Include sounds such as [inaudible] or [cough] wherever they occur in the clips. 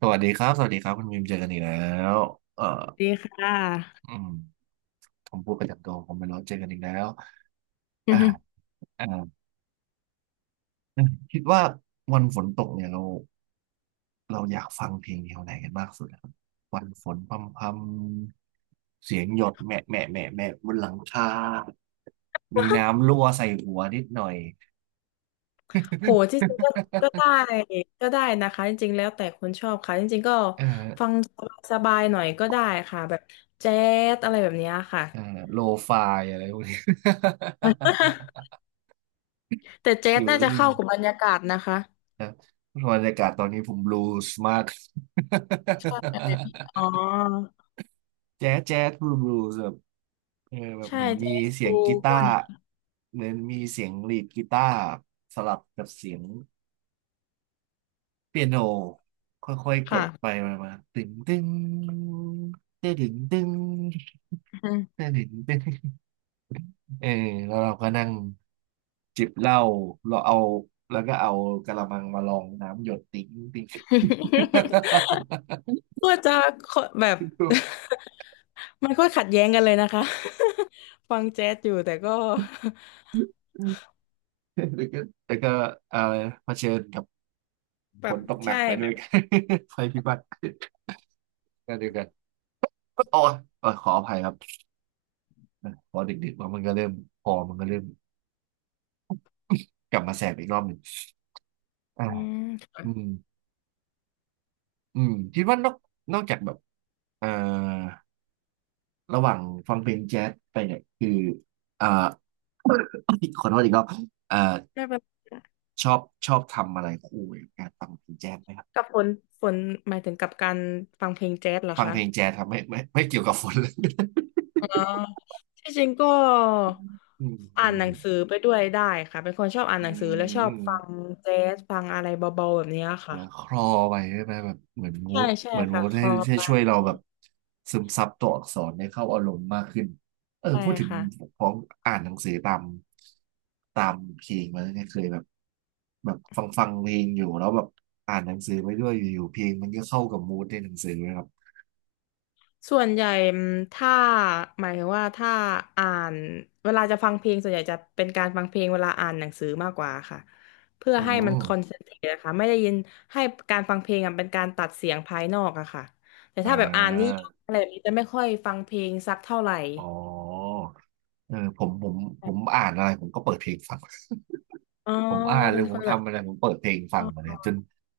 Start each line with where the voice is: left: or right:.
right: สวัสดีครับสวัสดีครับคุณมิมเจอกันอีกแล้วเอ่อ
left: ดีค่ะ
right: อืมผมพูดประจำตัวผมไม่รู้เจอกันอีกแล้วอ่า
left: [laughs]
right: อ่าคิดว่าวันฝนตกเนี่ยเราอยากฟังเพลงแนวไหนกันมากสุดครับวันฝนพรำๆเสียงหยดแหม่แหม่แหม่แหม่บนหลังคามีน้ำรั่วใส่หัวนิดหน่อย
left: โหจริงๆก็
right: [laughs]
left: ก็ได้ ก็ได้นะคะ จริงๆ แล้วแต่คนชอบค่ะ จริงๆ ก็
right: เอ่
left: ฟั
right: อ
left: งสบายๆหน่อยก็ได้ค่ะ แบบแจ๊สอะไรแบบเนี้ยค่ะ
right: เอ่อโลฟายอะไรพวกนี้
left: [laughs] แต่
right: [laughs]
left: แจ๊ส
right: ฟิล
left: น่าจะ
right: ลิ่ง
left: เข้ากับบรรยากาศนะคะ
right: นะบรรยากาศตอนนี้ผมบลูส์มาก
left: เอออ๋อ
right: แจ๊สแจ๊สบลูบลูแบบเออแบบ
left: ใช่
right: เหมือนมี
left: แจ๊ส
right: เสีย
left: ดู
right: งกี
left: พ
right: ตา
left: วก
right: ร์
left: นี้
right: เหมือนมีเสียงลีดกีตาร์สลับกับเสียงเปียโนค่อยๆก
left: ค่ะ
right: ดไปมามาตึงตึงเต้ดึงตึง
left: [laughs] อืม
right: เต้ดึงตึงเออแล้วเราก็นั่งจิบเหล้าเราเอาแล้วก็เอากะละมังมาลองน้ำหยดติ๊งติ๊ง [laughs]
left: [laughs] ก็จะแบบ
right: ดู
left: [laughs] มันก็ขัดแย้งกันเลยนะคะ [laughs] ฟังแจ๊สอยู่แต่ก็
right: แต่ก็แต่ก็อะไรเผชิญกับ
left: [laughs] แบ
right: ฝ
left: บ
right: นตกหนั
left: ใช่
right: กไป
left: แบ
right: ด้วย
left: บ
right: กัน [laughs] ไัพิบัติก็เดียวกันโอ้ยเออขออภัยครับ พอดึกๆมามันก็เริ่มพอมันก็เริ่มกลับมาแสบอีกรอบหนึ่งอ่า
left: อืม
right: อืมคิดว่านอกจากแบบเอ่อระหว่างฟังเพลงแจ๊สไปเนี่ยคืออ่า [coughs] ขอโทษอีกรอบเอ่อ
left: ได้แบบ
right: ชอบชอบทำอะไรคู่กับการฟังเพลงแจ๊สไหมครับ
left: กับฝนฝนหมายถึงกับการฟังเพลงแจ๊สเหรอ
right: ฟัง
left: คะ
right: เพลงแจ๊สทำไม่เกี่ยวกับฝนเลย
left: อ๋อที่จริงก็
right: [laughs] อืมอื
left: อ่านห
right: ม
left: นังสือไปด้วยได้ค่ะเป็นคนชอบอ่าน
right: อื
left: หนังสือและชอบฟัง
right: ม
left: แจ๊สฟังอะไรเบาๆแบบเนี้ย
right: เห
left: ค่ะ
right: มือนคลอไปใช่ไหมแบบเหมือนมู
left: ใช่
right: ด
left: ใช่
right: เหมือนมู
left: ค่ะ
right: ด
left: ค
right: ให้
left: ลอ
right: ให้
left: ไป
right: ช่วยเราแบบซึมซับตัวอักษรให้เข้าอารมณ์มากขึ้นเออ
left: ใช่
right: พูดถึง
left: ค่ะ
right: ของอ่านหนังสือตามเพลงมาแล้วเนี่ยเคยแบบแบบฟังเพลงอยู่แล้วแบบอ่านหนังสือไปด้วยอยู่ๆเพลงมันก็เข้ากับมูดในหนังสือเลยครับ
left: ส่วนใหญ่อืมถ้าหมายถึงว่าถ้าอ่านเวลาจะฟังเพลงส่วนใหญ่จะเป็นการฟังเพลงเวลาอ่านหนังสือมากกว่าค่ะเพื่อ
right: อื
left: ให้มัน
right: ม
left: คอนเซนเทรตนะคะไม่ได้ยินให้การฟังเพลงอะเป็นการตัดเสียงภายนอกอะค่ะแต่
right: อ่
left: ถ้าแบบอ่านนิ
right: า
left: ยายอะไรแบบนี้จะไม่ค่อยฟังเพลงสักเท่าไหร่
right: อ๋อเออผมอ่านอะไรผมก็เปิดเพลงฟัง
left: อ๋อ
right: ผมอ่านห
left: เป็
right: รือ
left: น
right: ผ
left: ค
right: ม
left: นแบบ
right: ทำอะไรผมเปิดเพลงฟั
left: อ๋
right: งมาเล
left: อ
right: ยจน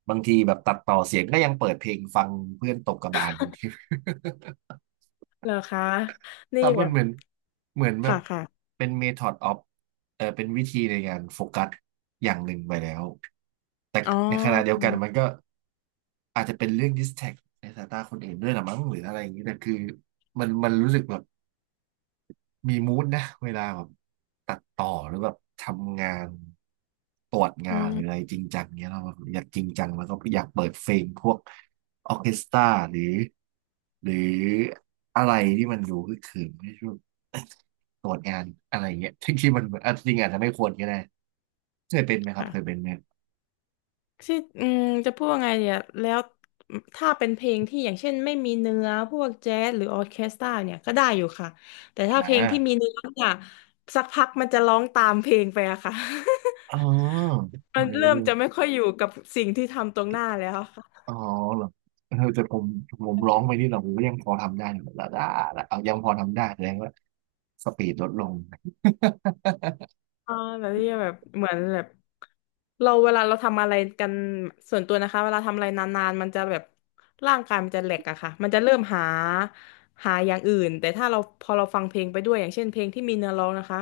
right: บางทีแบบตัดต่อเสียงก็ยังเปิดเพลงฟังเพื่อนตกกระบาลบางที
left: เหรอคะ
right: [laughs]
left: นี่
right: แต่
left: แบ
right: มัน
left: บ
right: เหมือนเหมือนแบ
left: ค่ะ
right: บ
left: ค่ะ
right: เป็น method of เออเป็นวิธีในการโฟกัสอย่างหนึ่งไปแล้วแต่
left: อ๋
right: ในขณะเดียว
left: อ
right: กันมันก็อาจจะเป็นเรื่อง distract ในสายตาคนอื่นด้วยละมั้งหรืออะไรอย่างนี้แต่คือมันรู้สึกแบบ มีมูดนะเวลาแบบตัดต่อหรือแบบทำงานตรวจ
left: อื
right: งานหรืออะไร
left: ม
right: จริงจังเนี้ยเราอยากจริงจังแล้วก็อยากเปิดเพลงพวกออร์เคสตราหรือหรืออะไรที่มันดูคึกคืนไม่ใช่วตรวจงานอะไรเงี้ยที่มันอ่ะจริงอาจจะไม่ควรก็ได้เคยเป็นไหมครับ
left: ค่ะ
right: เคยเป็นไหม
left: ที่อืมจะพูดว่าไงเนี่ยแล้วถ้าเป็นเพลงที่อย่างเช่นไม่มีเนื้อพวกแจ๊สหรือออร์เคสตราเนี่ยก็ได้อยู่ค่ะแต่ถ้า
right: อ่
left: เพลงที่มี
right: า
left: เนื้อเนี่ยสักพักมันจะร้องตามเพลงไปอะค่ะ
right: อ๋อ
left: [laughs] มันเริ่มจะไม่ค่อยอยู่กับสิ่งที่ทำตรงหน้าแล้ว
right: อ๋อเหรอเออแต่ผมผมร้องไปนี่เราผมก็ยังพอทำได้อยู่ละเอายังพอทำได้แสดงว่าสปีดลดลง
left: อ่าแบบที่แบบเหมือนแบบเราเวลาเราทำอะไรกันส่วนตัวนะคะเวลาทำอะไรนานๆมันจะแบบร่างกายมันจะแหลกอะค่ะมันจะเริ่มหาหาอย่างอื่นแต่ถ้าเราพอเราฟังเพลงไปด้วยอย่างเช่นเพลงที่มีเนื้อร้องนะคะ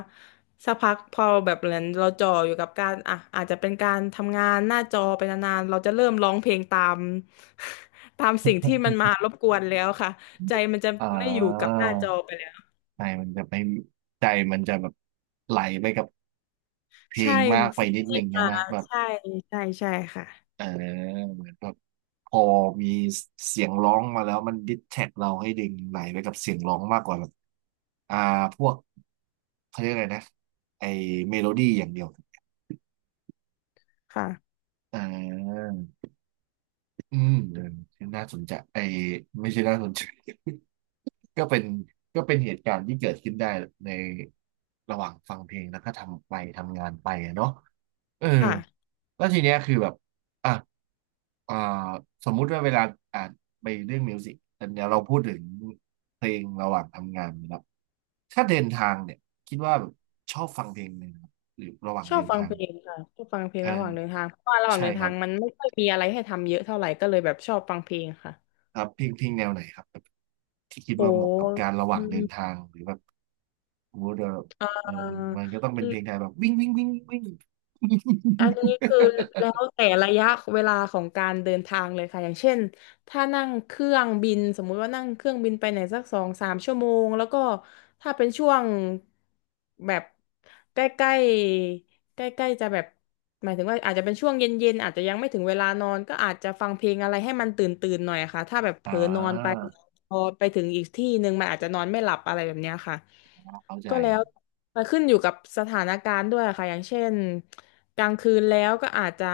left: สักพักพอแบบเหมือนเราจ่ออยู่กับการอ่ะอาจจะเป็นการทำงานหน้าจอไปนานๆเราจะเริ่มร้องเพลงตาม [laughs] ตามสิ่งที่มันมารบกวนแล้วค่ะใจมันจะ
right: [laughs] อ่
left: ไม่อยู่กับ
right: า
left: หน้าจอไปแล้ว
right: ใจมันจะไปใจมันจะแบบไหลไปกับเพล
left: ใช่
right: งมากไป
left: สิ่ง
right: นิด
left: ที่
right: นึงใช่
left: มา
right: ไหมแบบ
left: ใช่ใช่ใช่ค่ะ
right: เออเหมือนแบบพอมีเสียงร้องมาแล้วมันดิสแท็กเราให้ดึงไหลไปกับเสียงร้องมากกว่าแบบอ่าพวกเขาเรียกอะไรนะไอเมโลดี้อย่างเดียว
left: ค่ะ
right: อ่า อืมเออน่าสนใจไอ้ไม่ใช่น่าสนใจ [laughs] ก็เป็นก็เป็นเหตุการณ์ที่เกิดขึ้นได้ในระหว่างฟังเพลงแล้วก็ทำไปทำงานไปอะเนาะเออ
left: ค่ะ
right: แล้วทีเนี้ยคือแบบอ่ะอ่าสมมุติว่าเวลาอ่านไปเรื่องมิวสิกแต่เนี้ยเราพูดถึงเพลงระหว่างทำงานนะครับถ้าเดินทางเนี่ยคิดว่าแบบชอบฟังเพลงไหมครับหรือระหว่าง
left: ชอ
right: เดิ
left: บ
right: น
left: ฟัง
right: ทา
left: เพ
right: ง
left: ลงค่ะ ชอบฟังเพลง
right: เออ
left: ระหว่างเดินทาง เพราะว่าระหว่าง
right: ใช่
left: เดิน
right: ค
left: ทา
right: รั
left: ง
right: บ
left: มันไม่ค่อยมีอะไรให้ทำเยอะเท่าไหร่ก็เลยแบบชอบฟังเพลงค่ะ
right: ครับเพลงแนวไหนครับ ที่คิด
left: โห
right: ว่าเหมาะกับการระห
left: อื
right: ว่างเดิน
left: ม
right: ทางหรือแบบมมดยว่า
left: เอ่
right: เออมันก็ต้องเป็นเพลงไทย
left: อ
right: แบบวิ่งวิ่งวิ่งวิ่ง
left: อันนี้คือแล้วแต่ระยะเวลาของการเดินทางเลยค่ะอย่างเช่นถ้านั่งเครื่องบินสมมุติว่านั่งเครื่องบินไปไหนสัก2-3 ชั่วโมงแล้วก็ถ้าเป็นช่วงแบบใกล้ๆใกล้ๆจะแบบหมายถึงว่าอาจจะเป็นช่วงเย็นๆอาจจะยังไม่ถึงเวลานอนก็อาจจะฟังเพลงอะไรให้มันตื่นตื่นหน่อยอะค่ะถ้าแบบ
right: [laughs]
left: เผ
right: อ่
left: ลอนอนไป
right: า
left: พอไปถึงอีกที่หนึ่งมันอาจจะนอนไม่หลับอะไรแบบเนี้ยค่ะ
right: เข้าใจ
left: ก็แล้วมันขึ้นอยู่กับสถานการณ์ด้วยค่ะอย่างเช่นกลางคืนแล้วก็อาจจะ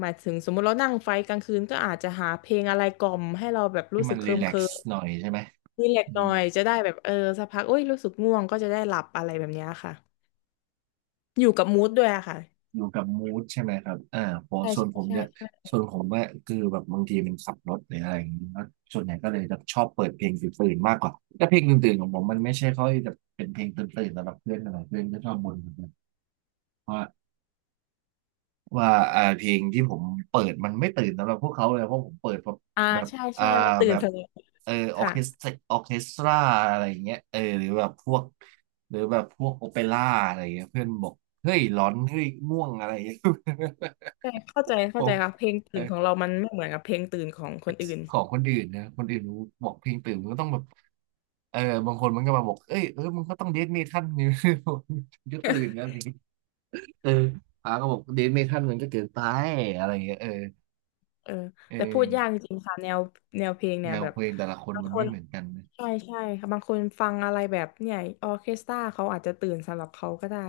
left: หมายถึงสมมติเรานั่งไฟกลางคืนก็อาจจะหาเพลงอะไรกล่อมให้เราแบบ
right: ที่
left: รู้สึ
right: มัน
left: กเค
right: รี
left: ลิม
right: แล
left: เค
right: ก
left: ลิ
right: ซ์
left: ม
right: หน่อยใช่ไหม
left: รีแลก
right: อื
left: ซ์หน่อ
right: ม
left: ยจะได้แบบเออสักพักโอ้ยรู้สึกง่วงก็จะได้หลับอะไรแบบเนี้ยค่ะอยู่กับมูดด้วยอะค่ะ
right: อยู่กับมูดใช่ไหมครับผม
left: ใช่
right: ส่วน
left: ใช่
right: ผม
left: ใช่
right: เนี่ย
left: ใช่
right: ส่วนผมว่าคือแบบบางทีมันขับรถหรืออะไรอย่างนี้แล้วส่วนใหญ่ก็เลยจะชอบเปิดเพลงตื่นๆมากกว่าแต่เพลงตื่นๆของผมมันไม่ใช่ค่อยจะเป็นเพลงตื่นๆสำหรับเพื่อนอะไรเพื่อนก็ชอบบ่นเหมือนกันว่า ว่าเพลงที่ผมเปิดมันไม่ตื่นสำหรับพวกเขาเลยเพราะผมเปิดแบบ
left: อ่า
right: แบบ
left: ใช่
right: อ่า
left: ใช่มันตื่
right: แบ
left: น
right: บ
left: สนุก
right: เออออ
left: ค่ะ
right: เคสตราออเคสตราอะไรอย่างเงี้ยเออหรือแบบพวกหรือแบบพวกโอเปร่าอะไรอย่างเงี้ยเพื่อนบอกเฮ้ยร้อนเฮ้ยม่วงอะไรอย่างเงี้ย
left: ใช่เข้าใจ
right: [laughs] ผ
left: เข้าใจ
right: ม
left: ค่ะเพลง
right: เอ
left: ตื่นของ
right: อ
left: เรามันไม่เหมือนกับเพลงตื่นของคนอื่น
right: ของคนอื่นนะคนอื่นบอกเพลงตื่นมันก็ต้องแบบเออบางคนมันก็มาบอกเอ้ยเออมันก็ต้องเดทเมทัลนี่ [laughs] มัก็ตื่นแล้วนี่เอออาก็บอกเดทเมทัลมันก็เกินไปอะไรอย่างเงี้ยเออ
left: เออ
right: เออ
left: แต่พูดยากจริงๆค่ะแนวแนวเพลง
right: แน
left: เนี่ย
right: ว
left: แบ
right: เพ
left: บ
right: ลงแต่ละคน
left: บาง
right: มัน
left: ค
right: ไม่
left: น
right: เหมือนกันนะ
left: ใช่ใช่ค่ะบางคนฟังอะไรแบบเนี่ยออร์เคสตราเขาอาจจะตื่นสำหรับเขาก็ได้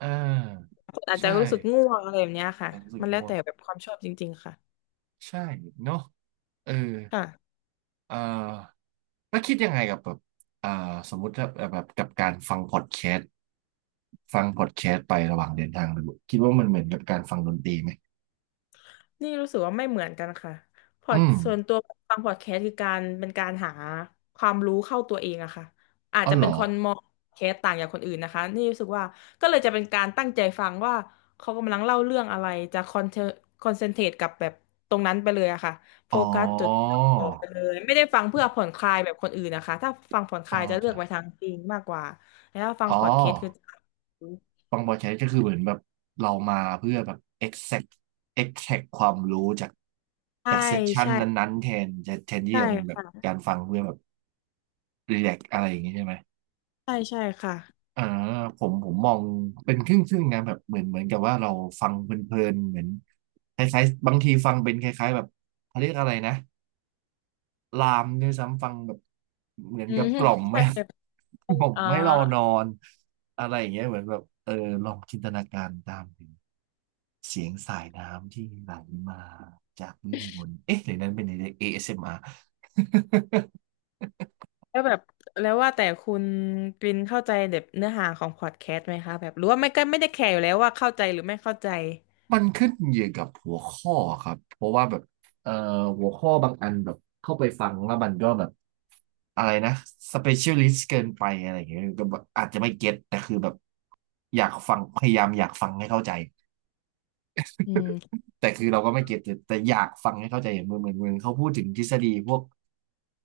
right: อ่า
left: คนอาจจะ
right: ใช่
left: รู้สึกง่วงอะไรแบบเนี้ยค่ะ
right: รู้สึก
left: มันแล้วแต่
right: ว่า
left: แบบความชอบจริงๆค่ะ
right: ใช่เนาะเออ
left: ค่ะ
right: เอ่อแล้วคิดยังไงกับแบบอ่าสมมุติถ้าแบบกับการฟังพอดแคสต์ฟังพอดแคสต์ไประหว่างเดินทางไปบุคิดว่ามันเหมือนกับการฟังดนตรีไหม
left: นี่รู้สึกว่าไม่เหมือนกันค่ะพอด
right: อืม
left: ส่วนตัวฟังพอดแคสต์คือการเป็นการหาความรู้เข้าตัวเองอะค่ะอาจ
right: อ๋อ
left: จะ
right: เหร
left: เป็น
right: อ
left: คนมองพอดแคสต์ต่างจากคนอื่นนะคะนี่รู้สึกว่าก็เลยจะเป็นการตั้งใจฟังว่าเขากำลังเล่าเรื่องอะไรจะคอนเทคอนเซนเทรตกับแบบตรงนั้นไปเลยอะค่ะโฟ
right: อ๋อ
left: กัสจดจ่ไปเลยไม่ได้ฟังเพื่อผ่อนคลายแบบคนอื่นนะคะถ้าฟังผ่อนค
right: อ๋อ
left: ลายจะเลือ
right: จ้ะ
left: กไปทางจริงมากกว่าแล้วถ้าฟัง
right: อ๋อ
left: พอดแคสต์คือจะ
right: ฟังพอดแคสต์ก็คือเหมือนแบบเรามาเพื่อแบบ exact exact ความรู้จาก
left: ใช่
right: จากเซสชัน
left: ใช่
right: นั้นๆแทนจะแทนที่
left: ใช่
right: จะเป็นแบบ
left: ค่ะ
right: การฟังเพื่อแบบรี l a กอะไรอย่างงี้ใช่ไหม
left: ใช่ใช่ค่ะ
right: อ่าผมมองเป็นครึ่งๆนะแบบเหมือนกับว่าเราฟังเพลินๆเหมือนคล้ายๆบางทีฟังเป็นคล้ายๆแบบเขาเรียกอะไรนะ ลามด้วยซ้ำฟังแบบเหมือน
left: อื
right: กับ
left: ม
right: กล่อม
left: ใช่
right: ไม่ [laughs] กล่อม
left: อ่
right: ไม่เราน
left: า
right: อนอะไรอย่างเงี้ยเหมือนแบบเออลองจินตนาการตามถึงเสียงสายน้ำที่ไหลมาจากเรื่องบนเอ๊ะหรือนั้นเป็นใน ASMR มอาร์
left: แล้วแบบแล้วว่าแต่คุณกรินเข้าใจแบบเนื้อหาของพอดแคสต์ไหมคะแบบหรือว่าไม่ก็ไม่ได้แคร์อยู่แล้วว่าเข้าใจหรือไม่เข้าใจ
right: [laughs] มันขึ้นอยู่กับหัวข้อครับเพราะว่าแบบเอ่อหัวข้อบางอันแบบเข้าไปฟังแล้วมันก็แบบอะไรนะสเปเชียลิสต์เกินไปอะไรอย่างเงี้ยก็แบบอาจจะไม่เก็ตแต่คือแบบอยากฟังพยายามอยากฟังให้เข้าใจ
left: อืม
right: แต่คือเราก็ไม่เก็ตแต่อยากฟังให้เข้าใจอย่างเหมือนเขาพูดถึงทฤษฎีพวก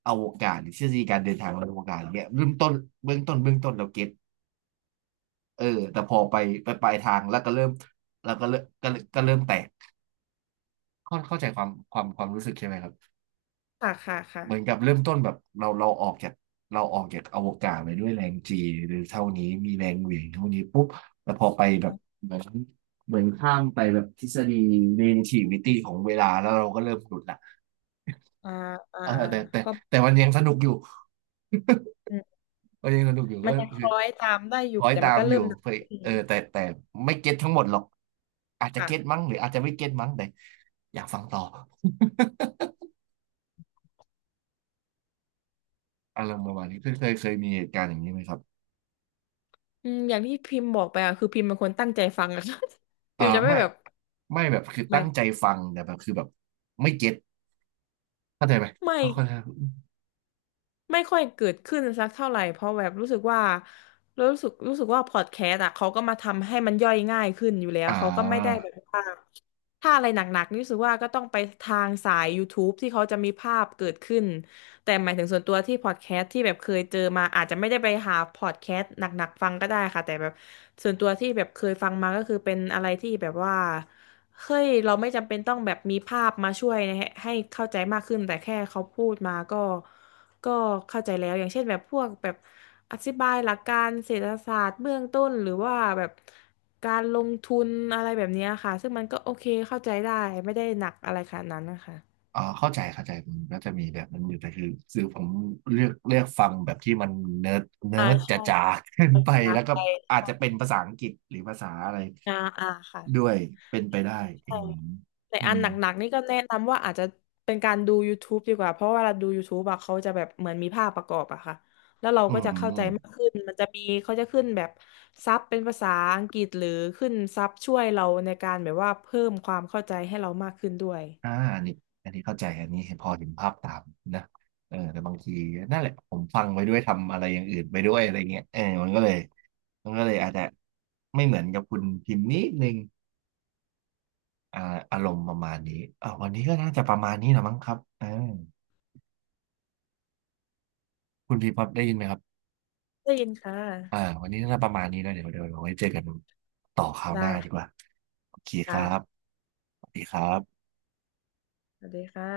right: อวกาศหรือทฤษฎีการเดินทางบนอวกาศอย่างเงี้ยเริ่มต้นเบื้องต้นเราเก็ตเออแต่พอไปไปปลายทางแล้วก็เริ่มแล้วก็เริ่มแตกเข้าเข้าใจความความรู้สึกใช่ไหมครับ
left: ค่ะค่ะ
right: เหมือนกั
left: ค่ะ
right: บเริ่มต้นแบบเราออกจากเราออกจากอวกาศไปด้วยแรงจีหรือเท่านี้มีแรงเหวี่ยงเท่านี้ปุ๊บแต่พอไปแบบเหมือนเหมือนข้ามไปแบบทฤษฎี relativity ของเวลาแล้วเราก็เริ่มหลุดละ
left: อ่าอ่า
right: เออ
left: อ่า
right: แต่
left: เพราะ
right: แต่มันยังสนุกอยู่
left: อืม
right: มันยังสนุกอยู่ก็
left: มันยังค
right: คือ
left: ล้อยตามได้อ
right: ค
left: ยู่
right: อย
left: แต่
right: ตา
left: มัน
right: ม
left: ก็
right: อ
left: เริ่
right: ยู่
left: มดัง
right: เพื่อ
left: ขึ้น
right: เออแต่ไม่เก็ตทั้งหมดหรอกอาจจะเก็ต
left: ค่ะ
right: มั้งหรืออาจจะไม่เก็ตมั้งแต่อยากฟังต่อ [laughs] อารมณ์ประมาณนี้เคยมีเหตุการณ์อย่างนี้ไหมครับ
left: อืมอย่างที่พิมพ์บอกไปอะคือพิมพ์เป็นคนตั้งใจฟังอะ [laughs] ค่ะ [laughs] พิ
right: อ่า
left: มพ์จะไม่
right: ไม่
left: แบบ
right: ไม่แบบคือ
left: ไม่
right: ตั้งใจฟังแต่แบบคือแบบไม่เก็ตเข้าใจไหม
left: ไม่
right: เข้าใจ
left: ไม่ค่อยเกิดขึ้นสักเท่าไหร่เพราะแบบรู้สึกว่ารู้สึกว่าพอดแคสต์อ่ะเขาก็มาทำให้มันย่อยง่ายขึ้นอยู่แล้ว
right: อ่
left: เขาก็ไม่ได้แบ
right: า
left: บว่าถ้าอะไรหนักๆนี่รู้สึกว่าก็ต้องไปทางสายย o u t u b e ที่เขาจะมีภาพเกิดขึ้นแต่หมายถึงส่วนตัวที่พอดแคสต์ที่แบบเคยเจอมาอาจจะไม่ได้ไปหาพอดแคสต์หนักๆฟังก็ได้ค่ะแต่แบบส่วนตัวที่แบบเคยฟังมาก็คือเป็นอะไรที่แบบว่าเฮ้ยเราไม่จำเป็นต้องแบบมีภาพมาช่วยให้ให้เข้าใจมากขึ้นแต่แค่เขาพูดมาก็ ก็เข้าใจแล้วอย่างเช่นแบบพวกแบบอธิบายหลักการเศรษฐศาสตร์เบื้องต้นหรือว่าแบบการลงทุนอะไรแบบเนี้ยค่ะซึ่งมันก็โอเคเข้าใจได้ไม่ได้หนักอะไรขนาดนั้นนะคะ
right: อ่าเข้าใจเข้าใจมันก็จะมีแบบนั้นอยู่แต่คือคือผมเลือกฟังแบบที่มันเนิร์ดเนิ
left: อ่า
right: ร์ดจ
left: ใช่
right: ๋าๆขึ้น
left: ภา
right: ไป
left: ษา
right: แล้ว
left: ไท
right: ก็
left: ย
right: อาจจะเป็นภาษาอังกฤษหรือภาษาอะไร
left: อ่าอ่าค่
right: ด้วยเป็นไปได้อื
left: ะ
right: ม
left: แต่
right: อื
left: อัน
right: ม
left: หนักๆนี่ก็แนะนำว่าอาจจะเป็นการดู YouTube ดีกว่าเพราะว่าเวลาดู YouTube อะเขาจะแบบเหมือนมีภาพประกอบอะค่ะแล้วเรา
right: อื
left: ก็
right: ม
left: จะเข้า
right: อ
left: ใจ
right: ม
left: มากขึ้นมันจะมีเขาจะขึ้นแบบซับเป็นภาษาอังกฤษหรือขึ้นซับช่วยเราในการแบบว่าเพิ่มความเข้าใจให้เรามากขึ้นด้วย
right: อ่าอันนี้อันนี้เข้าใจอันนี้พอเห็นภาพตามนะเออแต่บางทีนั่นแหละผมฟังไปด้วยทำอะไรอย่างอื่นไปด้วยอะไรเงี้ยเออมันก็เลยมันก็เลยอาจจะไม่เหมือนกับคุณพิมพ์นิดนึงอ่าอารมณ์ประมาณนี้อ่าวันนี้ก็น่าจะประมาณนี้แหละมั้งครับเอ่า คุณพีพอได้ยินไหมครับ
left: ได้ยินค่ะ
right: อ่าวันนี้น่าจะประมาณนี้นะเดี๋ยวไว้เจอกันต่อคราวห
left: ได้
right: น้าดีกว่าโอเคครับ
left: ค่ะ
right: สวัสดีครับ
left: สวัสดีค่ะ